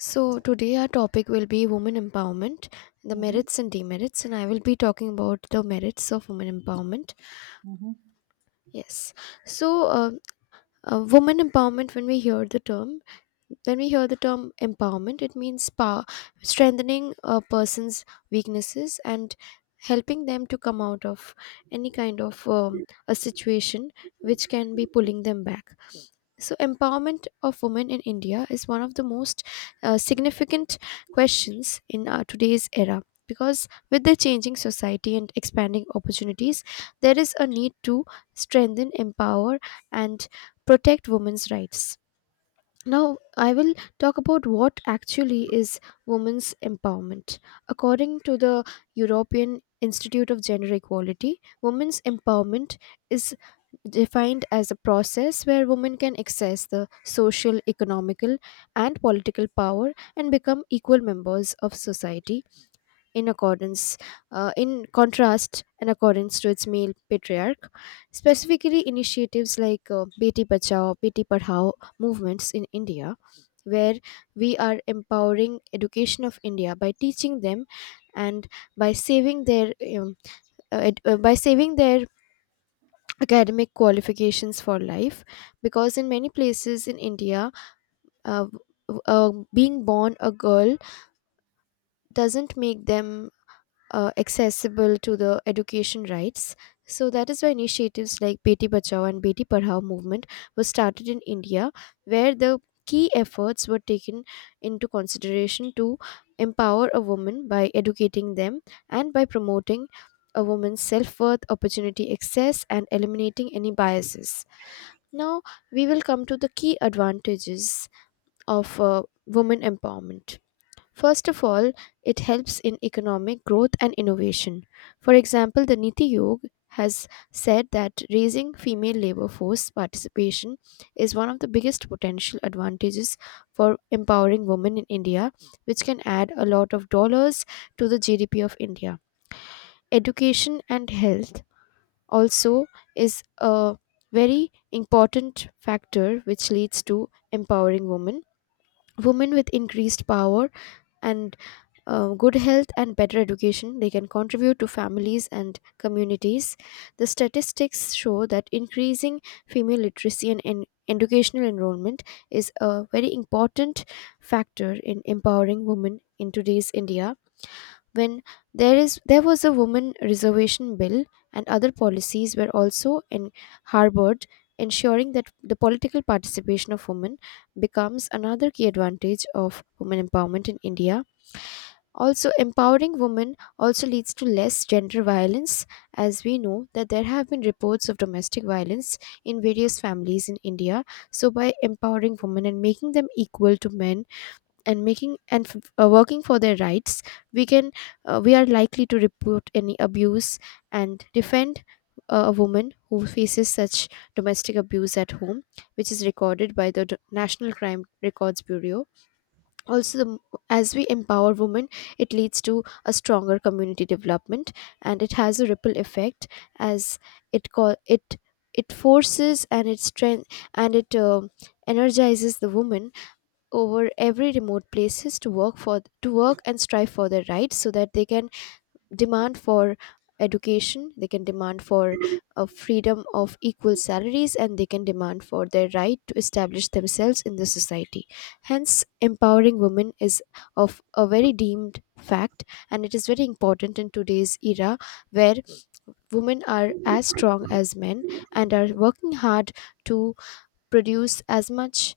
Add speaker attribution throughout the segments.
Speaker 1: So, today our topic will be women empowerment, the
Speaker 2: Mm-hmm.
Speaker 1: merits and demerits, and I will be talking about the merits of women empowerment.
Speaker 2: Mm-hmm.
Speaker 1: Yes. So, women empowerment, when we hear the term, when we hear the term empowerment, it means power, strengthening a person's weaknesses and helping them to come out of any kind of a situation which can be pulling them back. So empowerment of women in India is one of the most significant questions in our today's era, because with the changing society and expanding opportunities there is a need to strengthen, empower, and protect women's rights. Now, I will talk about what actually is women's empowerment. According to the European Institute of Gender Equality, women's empowerment is defined as a process where women can access the social, economical, and political power and become equal members of society in accordance, in contrast, in accordance to its male patriarch. Specifically, initiatives like Beti Bachao, Beti Padhao movements in India, where we are empowering education of India by teaching them and by saving their by saving their academic qualifications for life, because in many places in India uh, being born a girl doesn't make them accessible to the education rights. So that is why initiatives like Beti Bachao and Beti Padhao movement were started in India, where the key efforts were taken into consideration to empower a woman by educating them and by promoting a woman's self-worth, opportunity access, and eliminating any biases. Now we will come to the key advantages of women empowerment. First of all, it helps in economic growth and innovation. For example, the Niti Aayog has said that raising female labor force participation is one of the biggest potential advantages for empowering women in India, which can add a lot of dollars to the GDP of India. Education and health also is a very important factor which leads to empowering women. Women with increased power and good health and better education, they can contribute to families and communities. The statistics show that increasing female literacy and educational enrollment is a very important factor in empowering women in today's India. When there was a woman reservation bill and other policies were also in harbored, ensuring that the political participation of women becomes another key advantage of women empowerment in India. Also, empowering women also leads to less gender violence, as we know that there have been reports of domestic violence in various families in India. So, by empowering women and making them equal to men and working for their rights, we can we are likely to report any abuse and defend a woman who faces such domestic abuse at home, which is recorded by the National Crime Records Bureau. Also as we empower women, it leads to a stronger community development, and it has a ripple effect. As it call it It forces and it strength, and it energizes the women over every remote places to work and strive for their rights, so that they can demand for education, they can demand for a freedom of equal salaries, and they can demand for their right to establish themselves in the society. Hence empowering women is of a very deemed fact, and it is very important in today's era, where women are as strong as men and are working hard to produce as much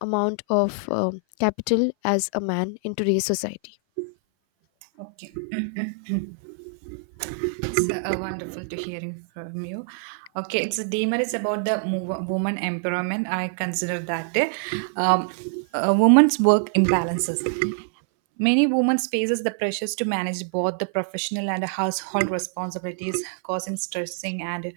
Speaker 1: amount of capital as a man in today's society.
Speaker 2: Okay, it's wonderful to hearing from you. Okay, it's a demon. It's about the woman empowerment. I consider that um, a woman's work imbalances. Many women faces the pressures to manage both the professional and household responsibilities, causing stressing and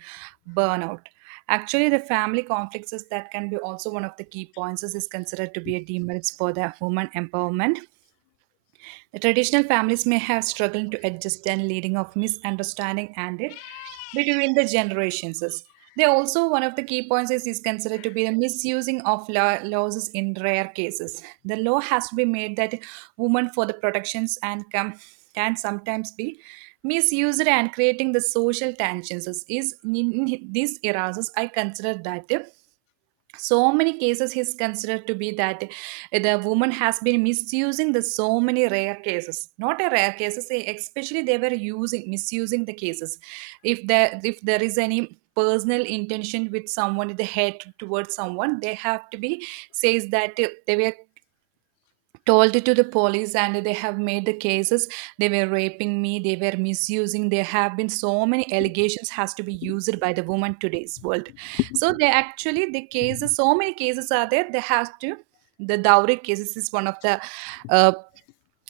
Speaker 2: burnout. Actually, the family conflicts is that can be also one of the key points is considered to be a demerits for the woman empowerment. The traditional families may have struggled to adjust and leading of misunderstanding and between the generations. They also one of the key points is considered to be the misusing of law, laws in rare cases. The law has to be made that women for the protections and come can sometimes be misused and creating the social tensions is in these eras. I consider that so many cases is considered to be that the woman has been misusing the so many rare cases not a rare cases especially they were using misusing the cases. If there is any personal intention with someone the hate towards someone they have to be says that they were told it to the police and they have made the cases. They were raping me they were misusing there have been so many allegations has to be used by the woman today's world. So they actually the cases so many cases are there they have to the dowry cases is one of the uh,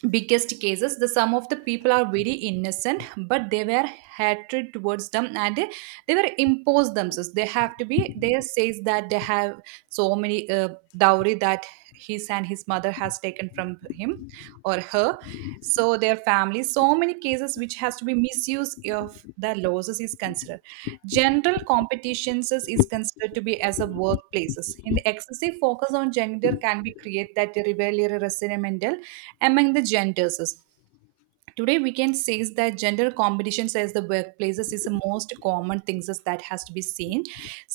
Speaker 2: biggest cases. The some of the people are very innocent but they were hatred towards them and they were imposed themselves they have to be they says that they have so many dowry that his and his mother has taken from him or her. So their family so many cases which has to be misuse of the losses is considered general competitions is considered to be as a workplaces in the excessive focus on gender can be create that rivalry resentmental among the genders. Today, we can say is that gender competitions as the workplaces is the most common things is that has to be seen.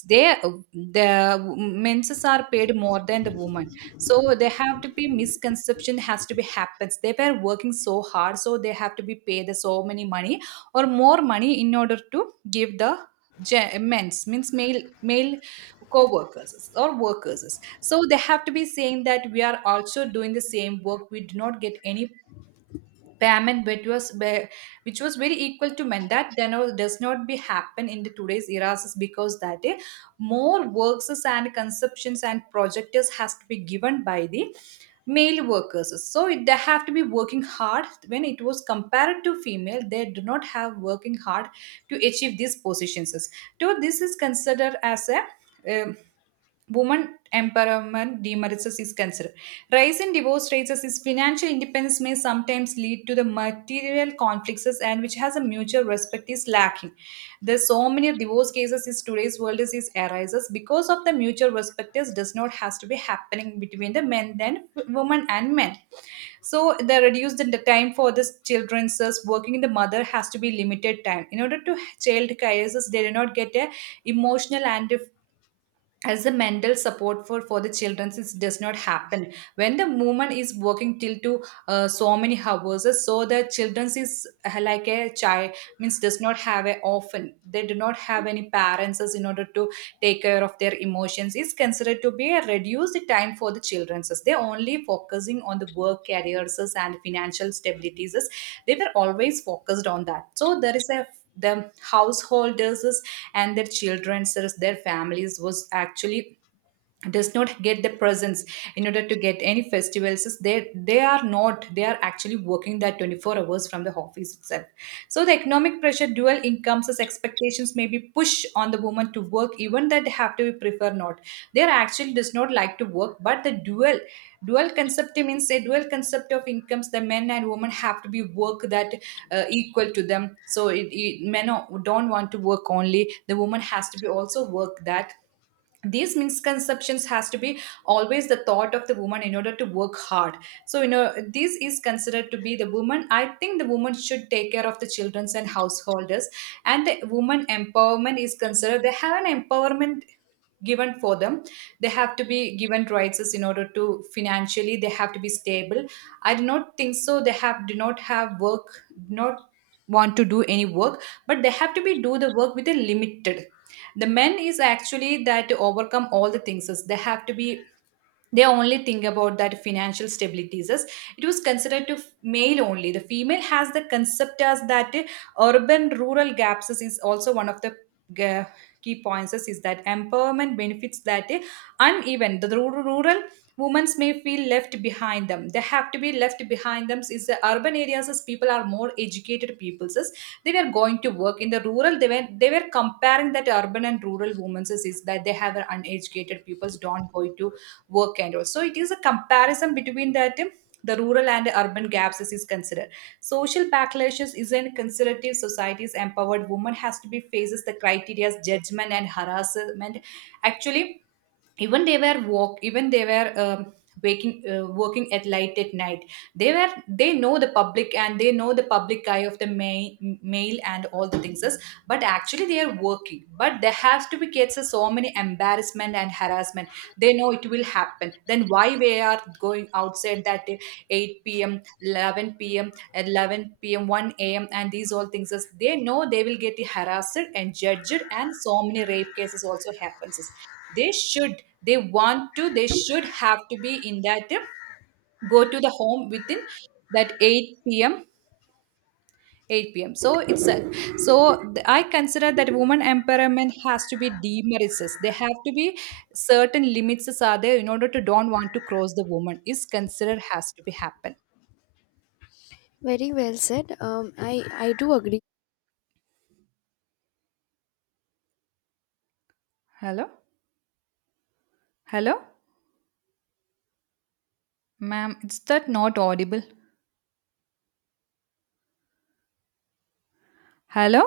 Speaker 2: They, the men's are paid more than the women, so they have to be misconception has to be happens. They were working so hard, so they have to be paid the so many money or more money in order to give the men's means male co-workers or workers, so they have to be saying that we are also doing the same work we do not get any payment which was very equal to men that then all does not be happen in the today's eras is because that more works and consumptions and projectors has to be given by the male workers. So they have to be working hard when it was compared to female they do not have working hard to achieve these positions so this is considered as a um, woman empowerment demerits is considered. Rise in divorce rates is financial independence may sometimes lead to the material conflicts and which has a mutual respect is lacking. There's so many divorce cases is today's world is arises because of the mutual respect is does not has to be happening between the men and women and men. So they reduce the time for the children's thus working the mother has to be limited time. In order to child cases, they do not get a emotional and as the mental support for the children since it does not happen when the woman is working till to so many hours so the children is like a child means does not have a often they do not have any parents as in order to take care of their emotions is considered to be a reduced time for the children. They only focusing on the work careers and financial stabilities they were always focused on that, so there is a the householders and their children, their families was actually does not get the presents in order to get any festivals is they are not they are actually working that 24 hours from the office itself. So the economic pressure dual incomes as expectations may be pushed on the woman to work even that they have to prefer not they are actually does not like to work, but the dual concept means a dual concept of incomes the men and women have to be work that equal to them, so men don't want to work only the woman has to be also work that these misconceptions has to be always the thought of the woman in order to work hard. So this is considered to be the woman I think the woman should take care of the children and householders and the woman empowerment is considered they have an empowerment given for them. They have to be given rights in order to financially they have to be stable. I do not think so they have do not have work do not want to do any work, but they have to be do the work with a limited the men is actually that to overcome all the things is they have to be they only think about that financial stability is it was considered to male only the female has the concept as that urban rural gaps is also one of the uh, key points is that empowerment benefits that uneven the rural women may feel left behind them they have to be left behind them is the urban areas as people are more educated peoples is they were going to work in the rural they were comparing that urban and rural women is that they have an uneducated peoples don't go to work and all. So it is a comparison between that the rural and urban gaps is considered. Social backlashes is a conservative society's empowered woman has to be faces the criteria's judgment and harassment. Actually, even they were waking working at light at night. They know the public and they know the public eye of the mail and all the things is, but actually they are working but there has to be cases so many embarrassment and harassment. They know it will happen then why we are going outside that day, 8 p.m. 11 p.m. at 11 p.m. 1 a.m. and these all things is they know they will get harassed and judged and so many rape cases also happens is they should have to be in that go to the home within that 8 p.m. So it's a, so th- I consider that woman empowerment has to be demerits. They have to be certain limits are there in order to don't want to cross the woman is considered has to be happen.
Speaker 1: Very well said. I do agree.
Speaker 2: Hello, hello. Ma'am, it's that not audible. Hello?